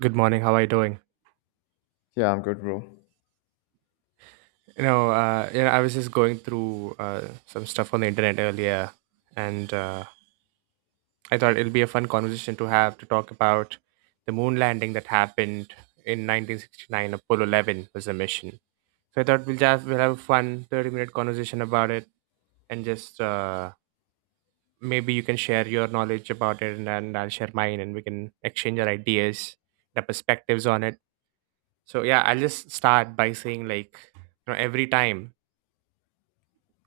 Good morning. How are you doing? Yeah, I'm good, bro. I was just going through some stuff on the internet earlier, and I thought it'll be a fun conversation to have to talk about the moon landing that happened in 1969. Apollo 11 was the mission, so I thought we'll have a fun 30-minute conversation about it, and just maybe you can share your knowledge about it, and I'll share mine, and we can exchange our ideas, our perspectives on it. So yeah, I'll just start by saying like every time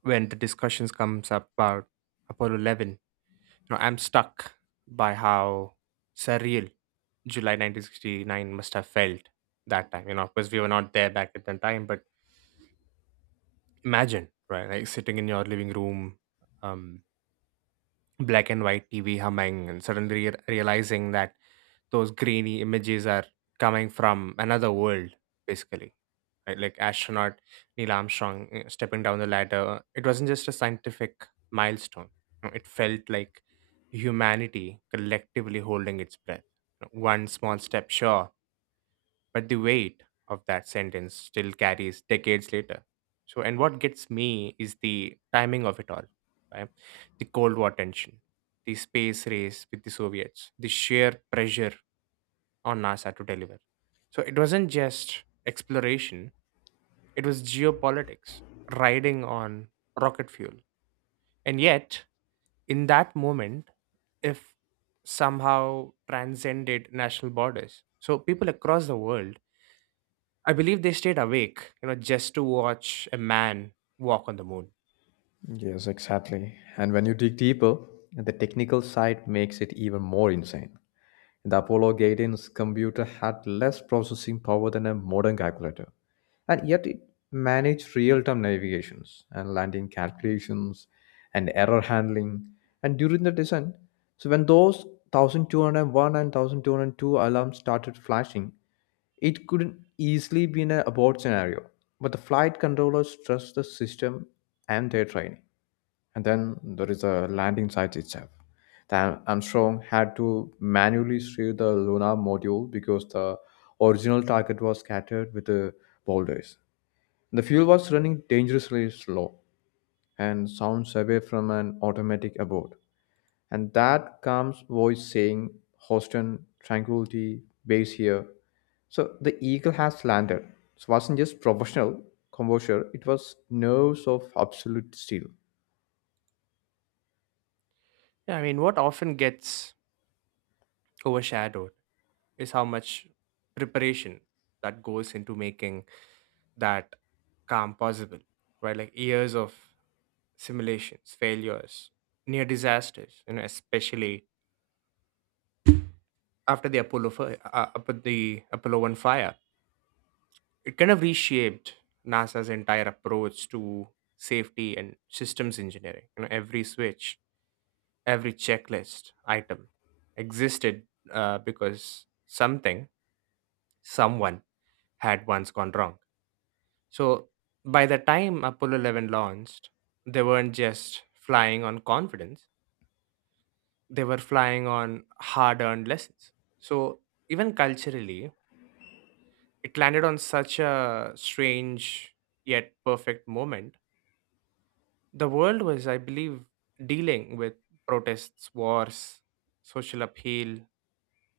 when the discussions comes up about Apollo 11, I'm stuck by how surreal July 1969 must have felt that time. You know, because we were not there back at that time, but imagine, right? Like sitting in your living room, um. black and white TV humming and suddenly realizing that those grainy images are coming from another world, basically. Right? Like astronaut Neil Armstrong stepping down the ladder. It wasn't just a scientific milestone. You It felt like humanity collectively holding its breath. One small step, sure, but the weight of that sentence still carries decades later. So, and what gets me is the timing of it all, right? The Cold War tension, the space race with the Soviets, the sheer pressure on NASA to deliver. So, it wasn't just exploration, it was geopolitics, riding on rocket fuel. And yet, in that moment, if somehow transcended national borders. So people across the world, I believe they stayed awake, just to watch a man walk on the moon. Yes, exactly. And when you dig deeper, the technical side makes it even more insane. The Apollo guidance computer had less processing power than a modern calculator, and yet it managed real time navigations and landing calculations and error handling. And during the descent, so when those 1201 and 1202 alarms started flashing, it couldn't easily be in a abort scenario. But the flight controllers trust the system and their training. And then there is the landing site itself. The Armstrong had to manually steer the lunar module because the original target was scattered with the boulders. The fuel was running dangerously slow and sounds away from an automatic abort. And that comes voice saying, Houston, tranquility, base here. So the eagle has landed. So it wasn't just professional composure, it was nerves of absolute steel. Yeah, I mean, what often gets overshadowed is how much preparation that goes into making that calm possible, right? Like years of simulations, failures, near disasters, especially after the Apollo One fire, it kind of reshaped NASA's entire approach to safety and systems engineering. Every switch, every checklist item existed because something, someone had once gone wrong. So by the time Apollo 11 launched, they weren't just flying on confidence, they were flying on hard earned lessons. So even culturally, it landed on such a strange yet perfect moment. The world was, I believe, dealing with protests, wars, social upheaval,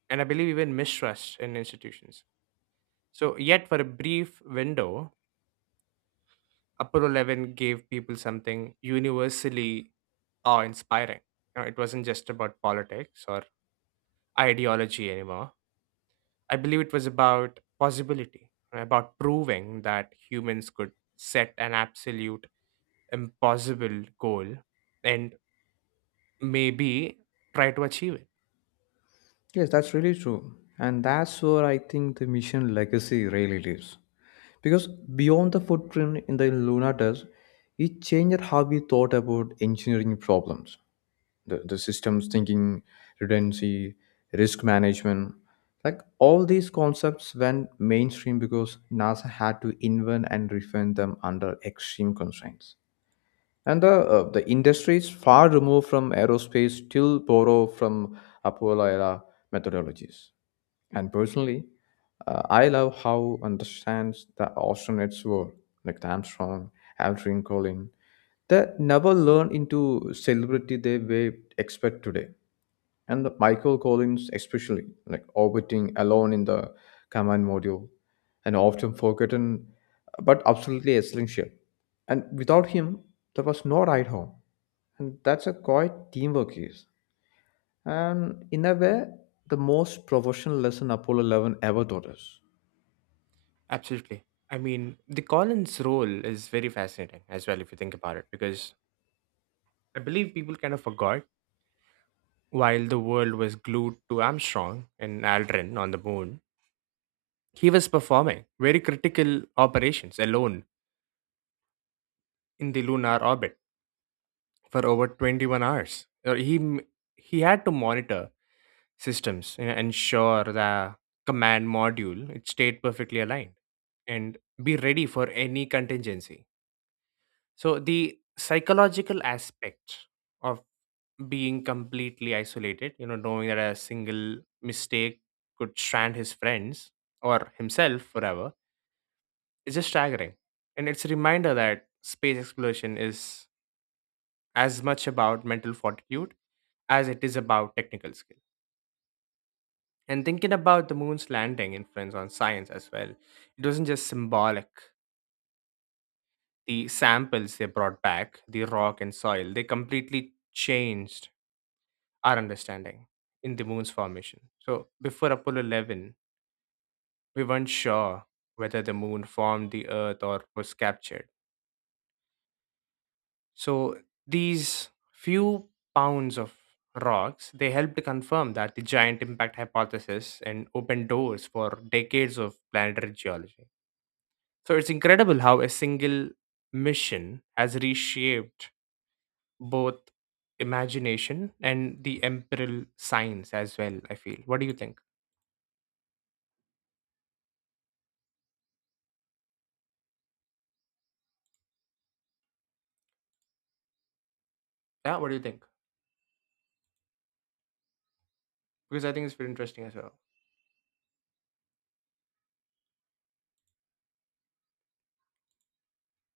and I believe even mistrust in institutions. So, yet for a brief window, Apollo 11 gave people something universally awe inspiring. You know, it wasn't just about politics or ideology anymore. I believe it was about possibility, about proving that humans could set an absolute impossible goal and maybe try to achieve it. Yes, that's really true. And that's where I think the mission legacy really lives. Because beyond the footprint in the Luna test, it changed how we thought about engineering problems, the systems thinking, redundancy, risk management. Like all these concepts went mainstream because NASA had to invent and refine them under extreme constraints. And the industry is far removed from aerospace, still borrow from Apollo era methodologies. And personally, I love how understands the astronauts were, like the Armstrong, Aldrin Collin. They never learned into celebrity they we expect today. And the Michael Collins, especially, like orbiting alone in the command module, and often forgotten, but absolutely essential. And without him, there was no ride home. And that's a quite teamwork is. And in a way, the most professional lesson Apollo 11 ever taught us. Absolutely. I mean, the Collins role is very fascinating as well, if you think about it, because I believe people kind of forgot while the world was glued to Armstrong and Aldrin on the moon, he was performing very critical operations alone in the lunar orbit for over 21 hours. Uh, He m- he had to monitor systems and ensure the command module it stayed perfectly aligned and be ready for any contingency. So the psychological aspect of being completely isolated, knowing that a single mistake could strand his friends or himself forever, is just staggering. And it's a reminder that space exploration is as much about mental fortitude as it is about technical skill. And thinking about the moon's landing influence on science as well, it wasn't just symbolic. The samples they brought back, the rock and soil, they completely changed our understanding in the moon's formation. So before Apollo 11, we weren't sure whether the moon formed the earth or was captured. So these few pounds of rocks, they helped confirm that the giant impact hypothesis and opened doors for decades of planetary geology. So it's incredible how a single mission has reshaped both imagination and the empirical science as well, I feel. What do you think? Yeah, what do you think? Because I think it's very interesting as well.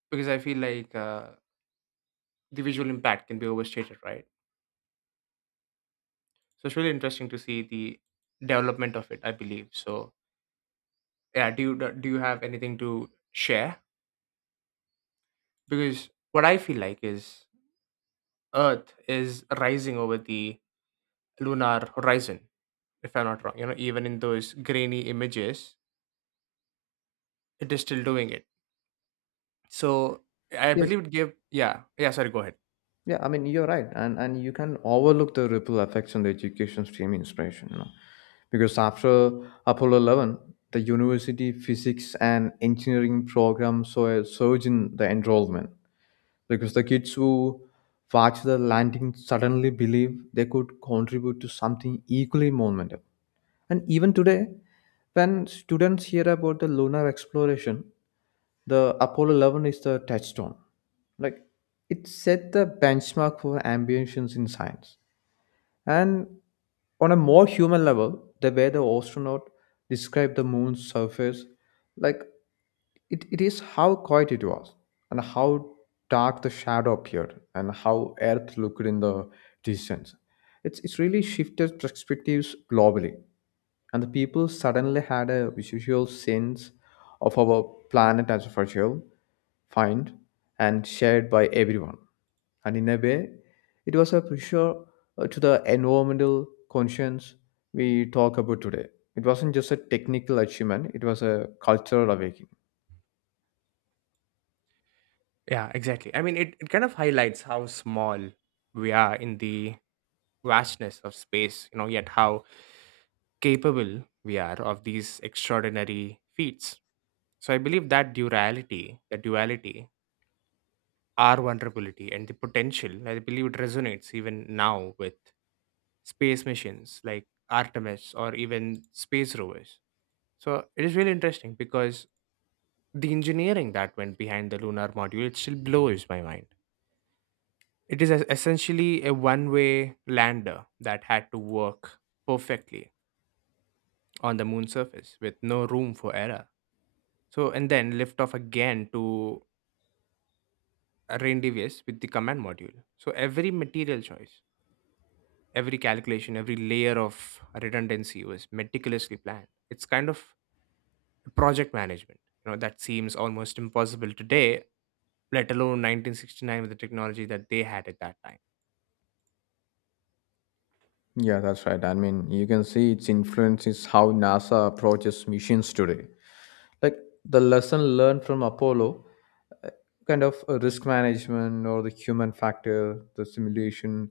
Because I feel like the visual impact can be overstated, right? So it's really interesting to see the development of it. I believe so. Yeah. Do you have anything to share? Because what I feel like is Earth is rising over the lunar horizon. If I'm not wrong, even in those grainy images, it is still doing it. So I Yes. believe it gave. Yeah. Yeah. Sorry. Go ahead. Yeah, I mean, you're right. And you can overlook the ripple effects on the education stream inspiration, you know. Because after Apollo 11, the university physics and engineering program saw a surge in the enrollment because the kids who watched the landing suddenly believed they could contribute to something equally monumental. And even today, when students hear about the lunar exploration, the Apollo 11 is the touchstone. Like it set the benchmark for ambitions in science. And on a more human level, the way the astronaut described the moon's surface, like it is how quiet it was and how dark the shadow appeared and how Earth looked in the distance. It's really shifted perspectives globally and the people suddenly had a visual sense of our planet as a fragile find and shared by everyone. And in a way, it was a pressure to the environmental conscience we talk about today. It wasn't just a technical achievement, it was a cultural awakening. Yeah. Exactly. I mean, it kind of highlights how small we are in the vastness of space, yet how capable we are of these extraordinary feats. So I believe that duality, our vulnerability and the potential, I believe it resonates even now with space missions like Artemis or even space rovers. So it is really interesting because the engineering that went behind the lunar module, it still blows my mind. It is essentially a one way lander that had to work perfectly on the moon's surface with no room for error. So, and then lift off again to Rendivius with the command module. So, every material choice, every calculation, every layer of redundancy was meticulously planned. It's kind of project management, that seems almost impossible today, let alone 1969 with the technology that they had at that time. Yeah, that's right. I mean, you can see its influence is how NASA approaches missions today. Like the lesson learned from Apollo uh, kind of risk management or the human factor, the simulation,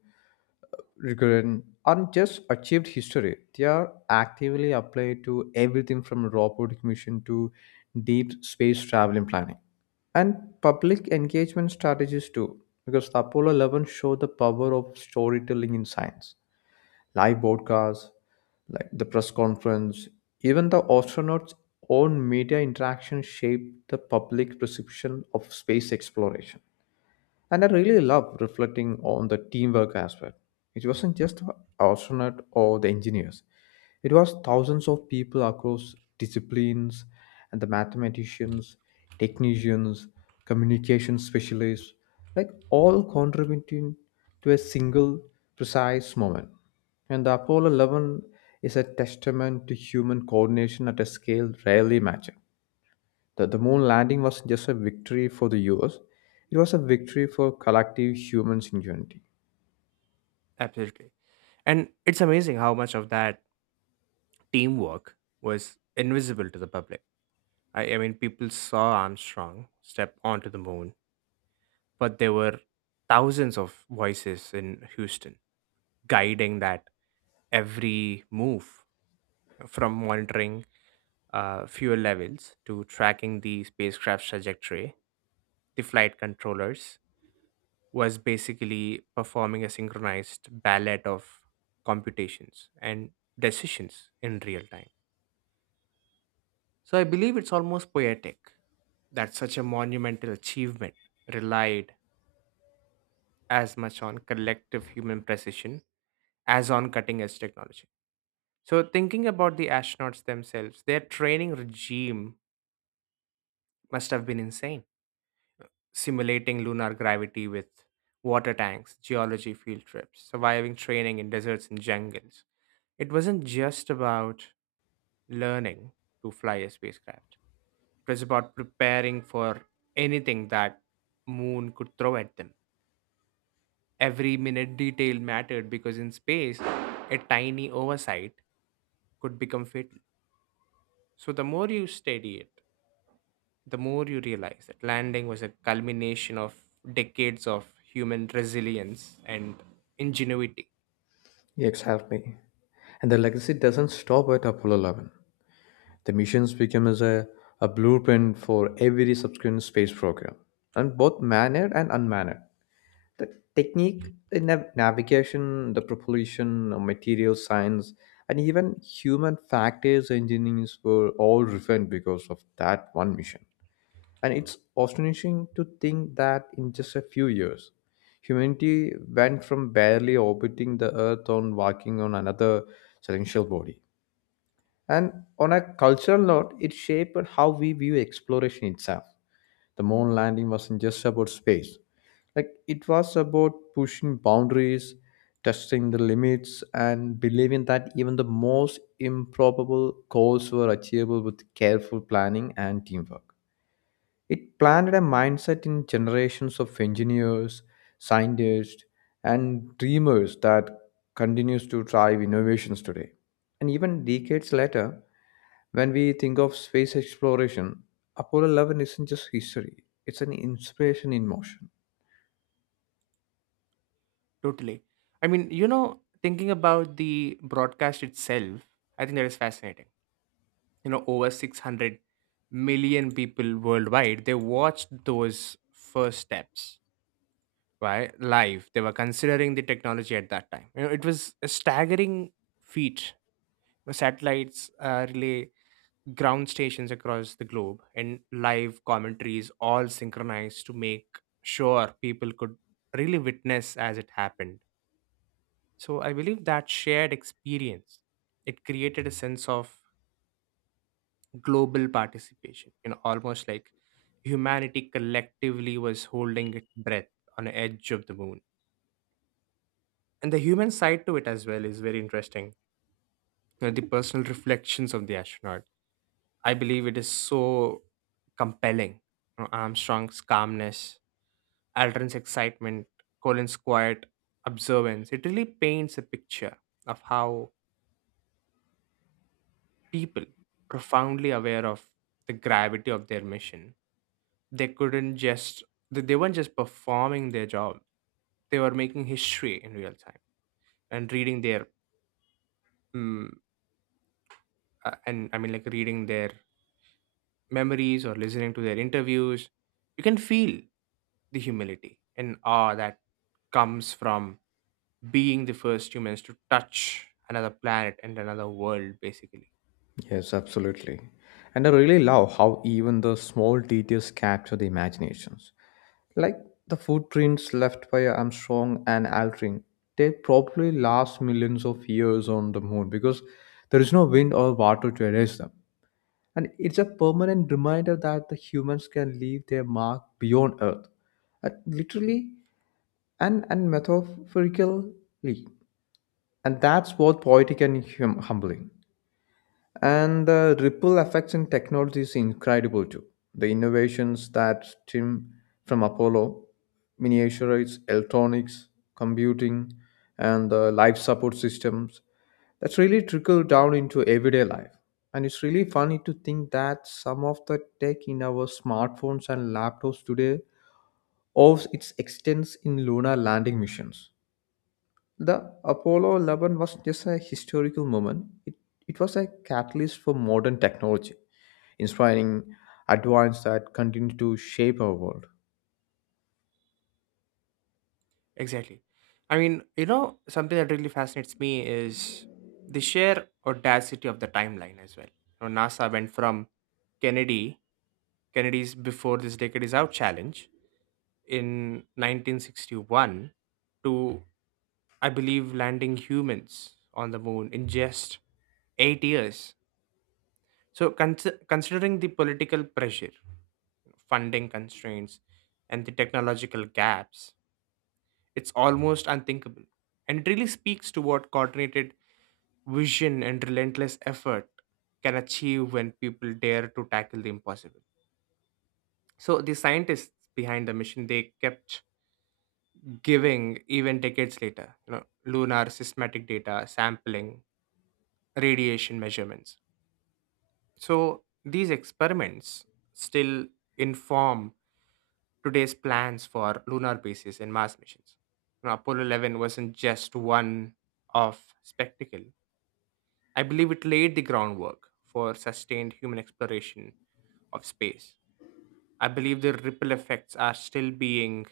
recurrent aren't just achieved history. They are actively applied to everything from robotic mission to deep space travel and planning. And public engagement strategies too, because the Apollo 11 showed the power of storytelling in science. Live broadcasts, like the press conference, even the astronauts' own media interaction shaped the public perception of space exploration. And I really love reflecting on the teamwork aspect. It wasn't just the astronaut or the engineers. It was thousands of people across disciplines and the mathematicians, technicians, communication specialists, like all contributing to a single precise moment. And the Apollo 11 is a testament to human coordination at a scale rarely matched. The moon landing wasn't just a victory for the US, it was a victory for collective human ingenuity. Absolutely. And it's amazing how much of that teamwork was invisible to the public. I mean, people saw Armstrong step onto the moon, but there were thousands of voices in Houston guiding that every move from monitoring fuel levels to tracking the spacecraft's trajectory. The flight controllers was basically performing a synchronized ballet of computations and decisions in real time. So I believe it's almost poetic that such a monumental achievement relied as much on collective human precision as on cutting edge technology. So, thinking about the astronauts themselves, their training regime must have been insane, simulating lunar gravity with water tanks, geology field trips, surviving training in deserts and jungles. It wasn't just about learning to fly a spacecraft, it was about preparing for anything that moon could throw at them. Every minute detail mattered because in space, a tiny oversight could become fatal. So the more you study it, the more you realize that landing was a culmination of decades of human resilience and ingenuity. Exactly. And the legacy doesn't stop at Apollo 11. The missions became as a blueprint for every subsequent space program, and both manned and unmanned. The technique, the navigation, the propulsion, material science, and even human factors engineers were all refined because of that one mission. And it's astonishing to think that in just a few years, humanity went from barely orbiting the Earth on walking on another celestial body. And on a cultural note, it shaped how we view exploration itself. The moon landing wasn't just about space, like it was about pushing boundaries, testing the limits, and believing that even the most improbable goals were achievable with careful planning and teamwork. It planted a mindset in generations of engineers, scientists, and dreamers that continues to drive innovations today. And even decades later, when we think of space exploration, Apollo 11 isn't just history, it's an inspiration in motion. Totally. I mean, thinking about the broadcast itself, I think that is fascinating. You know, over 600 million people worldwide, they watched those first steps, right, live. They were considering the technology at that time. You know, it was a staggering feat. The satellites, relay ground stations across the globe and live commentaries all synchronized to make sure people could really witness as it happened. So I believe that shared experience it created a sense of global participation, almost like humanity collectively was holding its breath on the edge of the moon. And the human side to it as well is very interesting. You know, the personal reflections of the astronaut. I believe it is so compelling. You know, Armstrong's calmness, Aldrin's excitement, Colin's quiet observance. It really paints a picture of how people, profoundly aware of the gravity of their mission, they couldn't just they weren't just performing their job; they were making history in real time and reading their mm, and I mean like reading their memories or listening to their interviews. You can feel the humility and awe that comes from being the first humans to touch another planet and another world basically. Yes, absolutely. And I really love how even the small details capture the imaginations. Like the footprints left by Armstrong and Aldrin, they probably last millions of years on the moon because there is no wind or water to erase them. And it's a permanent reminder that the humans can leave their mark beyond Earth, literally and metaphorically. And that's both poetic and humbling. And the ripple effects in technology is incredible too. The innovations that stem from Apollo, miniaturize, electronics, computing, and the life support systems, that's really trickled down into everyday life. And it's really funny to think that some of the tech in our smartphones and laptops today owes its extents in lunar landing missions. The Apollo 11 was just a historical moment. It was a catalyst for modern technology, inspiring advance that continue to shape our world. Exactly. I mean, something that really fascinates me is the sheer audacity of the timeline as well. You know, NASA went from kennedy kennedy's before this decade is out challenge in 1961 to I believe landing humans on the moon in just 8 years. So considering the political pressure, funding constraints, and the technological gaps. It's almost unthinkable. And it really speaks to what coordinated vision and relentless effort can achieve when people dare to tackle the impossible. So the scientists behind the mission they kept giving even decades later, lunar systematic data, sampling, radiation measurements. So these experiments still inform today's plans for lunar bases and Mars missions. You know, Apollo 11 wasn't just one off spectacle. I believe it laid the groundwork for sustained human exploration of space. I believe the ripple effects are still being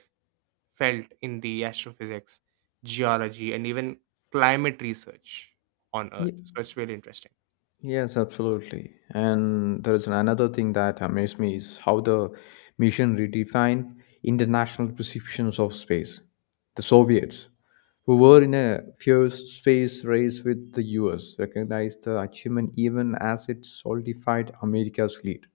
felt in the astrophysics, geology, and even climate research on Earth. Ye- So it's really interesting. Yes, absolutely. And there is another thing that amazed me is how the mission redefined international perceptions of space. The Soviets, who were in a fierce space race with the US, recognized the achievement even as it solidified America's lead.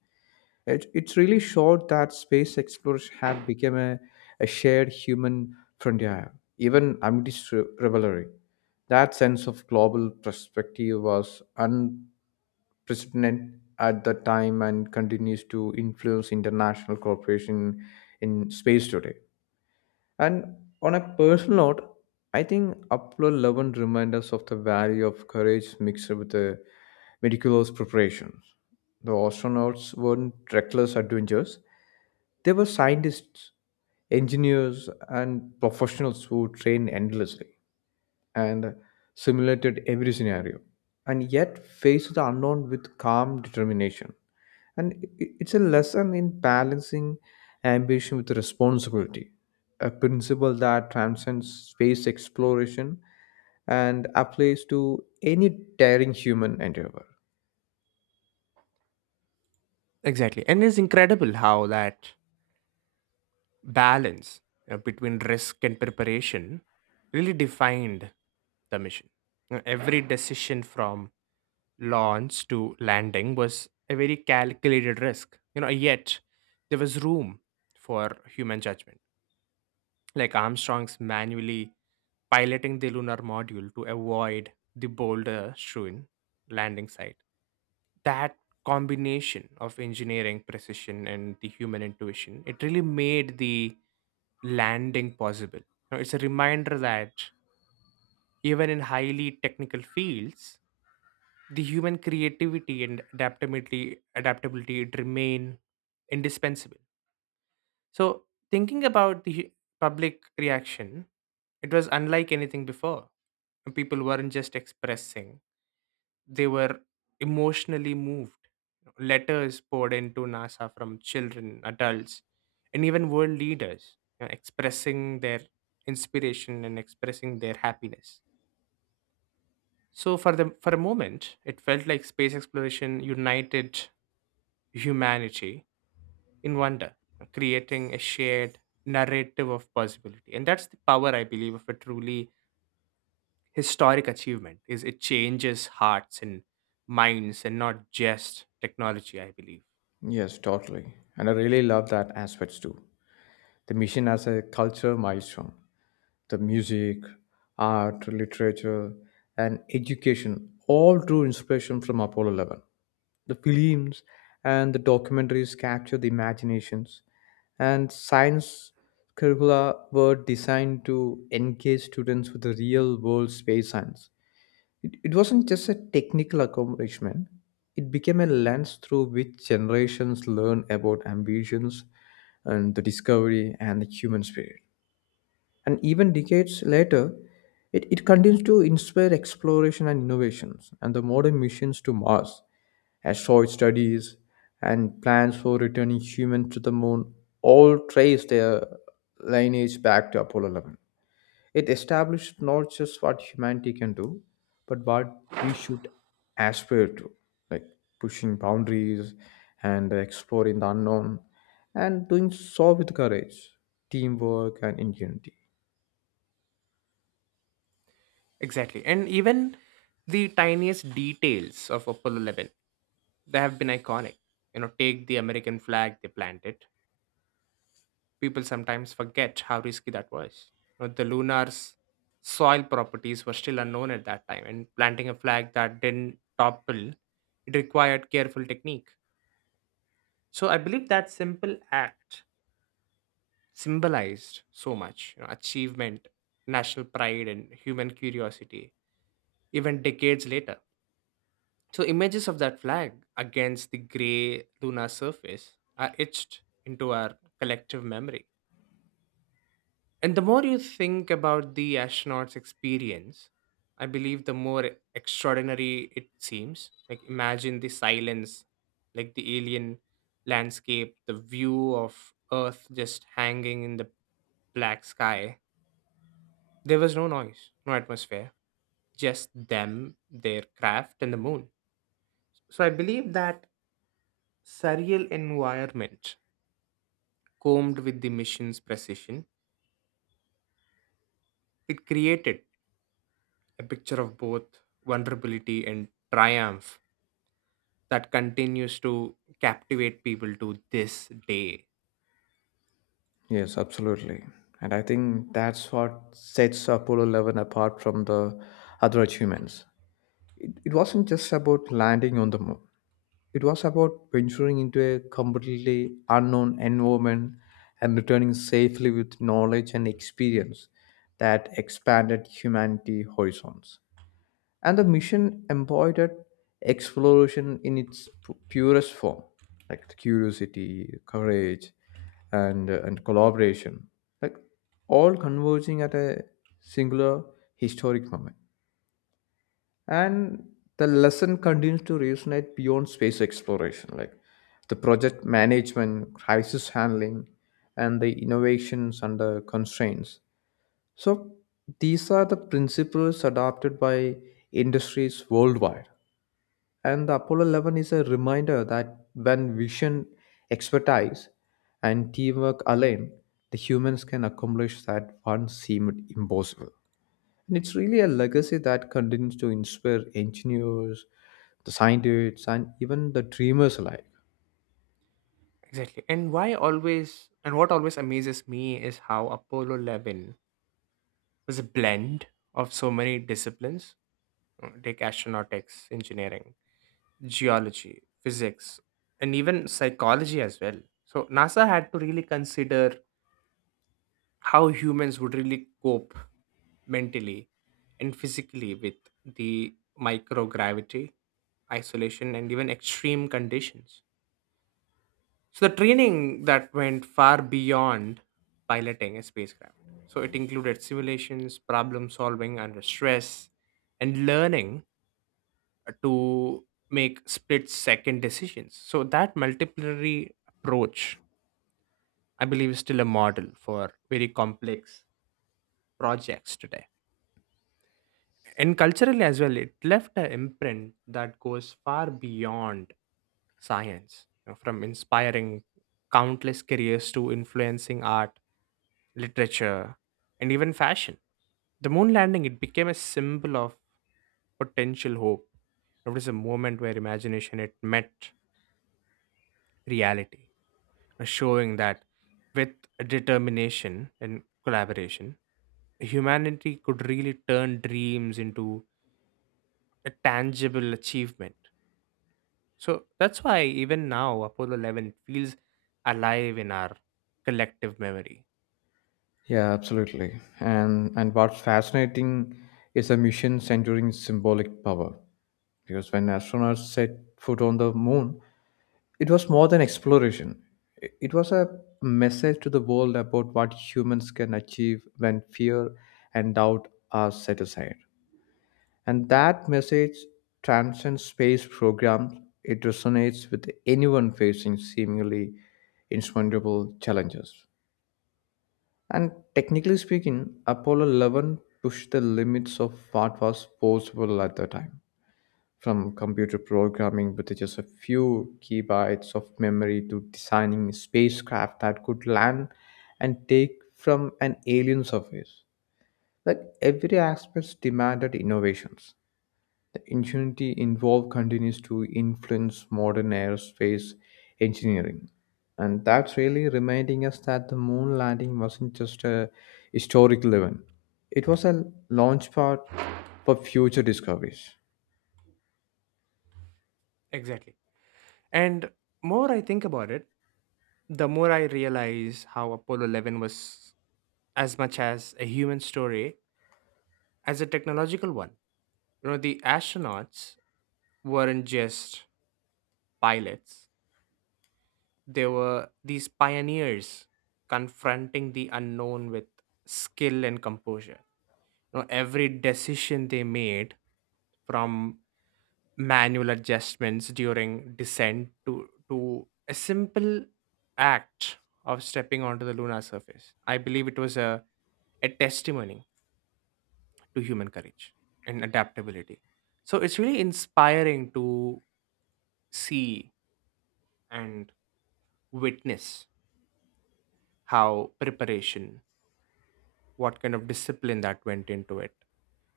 It really showed that space exploration had become a shared human frontier, even amidst rivalry. That sense of global perspective was unprecedented at the time and continues to influence international cooperation in space today. And on a personal note, I think Apollo 11 reminds us of the value of courage mixed with the meticulous preparation. The astronauts weren't reckless adventurers, they were scientists, engineers, and professionals who trained endlessly and simulated every scenario, and yet faced the unknown with calm determination. And it's a lesson in balancing ambition with responsibility, a principle that transcends space exploration and applies to any daring human endeavor. Exactly. And it's incredible how that balance between risk and preparation really defined the mission. Every decision from launch to landing was a very calculated risk. You know, yet there was room for human judgment. Like Armstrong's manually piloting the lunar module to avoid the boulder strewn landing site. That combination of engineering precision and the human intuition, it really made the landing possible. You know, it's a reminder that even in highly technical fields, the human creativity and adaptability remain indispensable. So thinking about the public reaction, it was unlike anything before. People weren't just expressing; they were emotionally moved. Letters poured into NASA from children, adults, and even world leaders expressing their inspiration and expressing their happiness. So for a moment, it felt like space exploration united humanity in wonder, creating a shared narrative of possibility. And that's the power, I believe, of a truly historic achievement is it changes hearts and minds and not just technology, I believe. Yes, totally. And I really love that aspects too. The mission as a culture milestone. The music, art, literature, and education all drew inspiration from Apollo 11. The films and the documentaries capture the imaginations, and science curricula were designed to engage students with the real world space science. It wasn't just a technical accomplishment, it became a lens through which generations learn about ambitions and the discovery and the human spirit. And even decades later, it continues to inspire exploration and innovations and the modern missions to Mars, asteroid studies, and plans for returning humans to the moon all trace their lineage back to Apollo 11. It established not just what humanity can do, but what we should aspire to, like pushing boundaries and exploring the unknown, and doing so with courage, teamwork, and ingenuity. Exactly. And even the tiniest details of Apollo 11, they have been iconic. You know, take the American flag, they planted. People sometimes forget how risky that was. You know, the lunar's soil properties were still unknown at that time, and planting a flag that didn't topple, it required careful technique. So I believe that simple act symbolized so much, you know, achievement, national pride, and human curiosity, even decades later. So images of that flag against the gray lunar surface are etched into our collective memory. And the more you think about the astronauts' experience, I believe the more extraordinary it seems. Like imagine the silence, like the alien landscape, the view of Earth just hanging in the black sky. There was no noise, no atmosphere, just them, their craft, and the moon. So I believe that surreal environment combed with the mission's precision, it created a picture of both vulnerability and triumph that continues to captivate people to this day. Yes, absolutely. And I think that's what sets Apollo 11 apart from the other achievements. It wasn't just about landing on the moon, it was about venturing into a completely unknown environment and returning safely with knowledge and experience that expanded humanity horizons. And the mission embodied exploration in its purest form, like the curiosity, courage, and collaboration, like all converging at a singular historic moment and the lesson continues to resonate beyond space exploration like the project management crisis handling and the innovations under constraints so these are the principles adopted by industries worldwide and the apollo 11 is a reminder that when vision expertise and teamwork align the humans can accomplish that once seemed impossible and it's really a legacy that continues to inspire engineers, the scientists, and even the dreamers alike. Exactly. And what always amazes me is how Apollo 11 was a blend of so many disciplines like astronautics, engineering, geology, physics, and even psychology as well. So NASA had to really consider how humans would really cope mentally and physically with the microgravity, isolation, and even extreme conditions. So, the training that went far beyond piloting a spacecraft. So, it included simulations, problem solving under stress, and learning to make split second decisions. So, that multiplicity approach, I believe, is still a model for very complex projects today. And culturally as well, it left an imprint that goes far beyond science, you know, from inspiring countless careers to influencing art, literature, and even fashion. The moon landing, it became a symbol of potential hope. It was a moment where imagination it met reality, showing that with determination and collaboration, humanity could really turn dreams into a tangible achievement. So that's why even now Apollo 11 feels alive in our collective memory. Yeah, absolutely. And what's fascinating is a mission centering symbolic power. Because when astronauts set foot on the moon, it was more than exploration. It was a message to the world about what humans can achieve when fear and doubt are set aside. And that message transcends space programs. It resonates with anyone facing seemingly insurmountable challenges. And technically speaking, Apollo 11 pushed the limits of what was possible at the time, from computer programming with just a few gigabytes of memory to designing spacecraft that could land and take from an alien surface. Like every aspect demanded innovations. Ingenuity involved continues to influence modern aerospace engineering. And that's really reminding us that the moon landing wasn't just a historic event, it was a launch pad for future discoveries. Exactly. And more I think about it, the more I realize how Apollo 11 was as much as a human story as a technological one. You know, the astronauts weren't just pilots, they were these pioneers confronting the unknown with skill and composure. You know, every decision they made from manual adjustments during descent to a simple act of stepping onto the lunar surface. I believe it was a testimony to human courage and adaptability. So it's really inspiring to see and witness how preparation, what kind of discipline that went into it,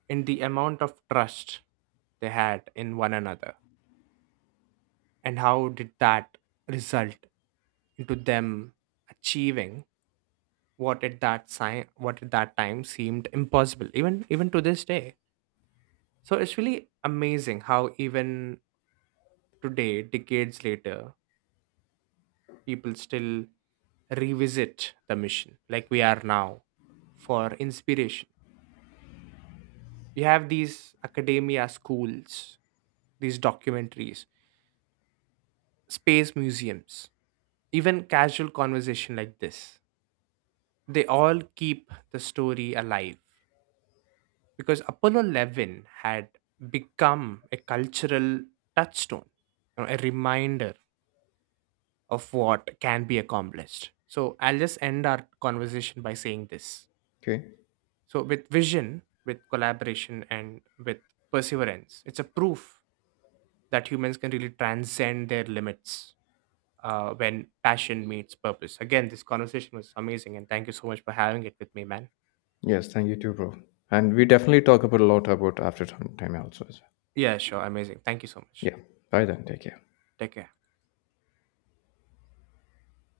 and the amount of trust they had in one another, and how did that result into them achieving what at that time seemed impossible, even to this day. So it's really amazing how even today, decades later, people still revisit the mission like we are now for inspiration. We have these academia schools, these documentaries, space museums, even casual conversation like this. They all keep the story alive because Apollo 11 had become a cultural touchstone, you know, a reminder of what can be accomplished. So I'll just end our conversation by saying this. Okay. So, with vision, with collaboration, and with perseverance, it's a proof that humans can really transcend their limits when passion meets purpose. Again, this conversation was amazing, and thank you so much for having it with me, man. Yes, thank you too, bro. And we definitely talk about a lot about after some time also, as well. Yeah, sure. Amazing. Thank you so much. Yeah. Bye then. Take care. Take care.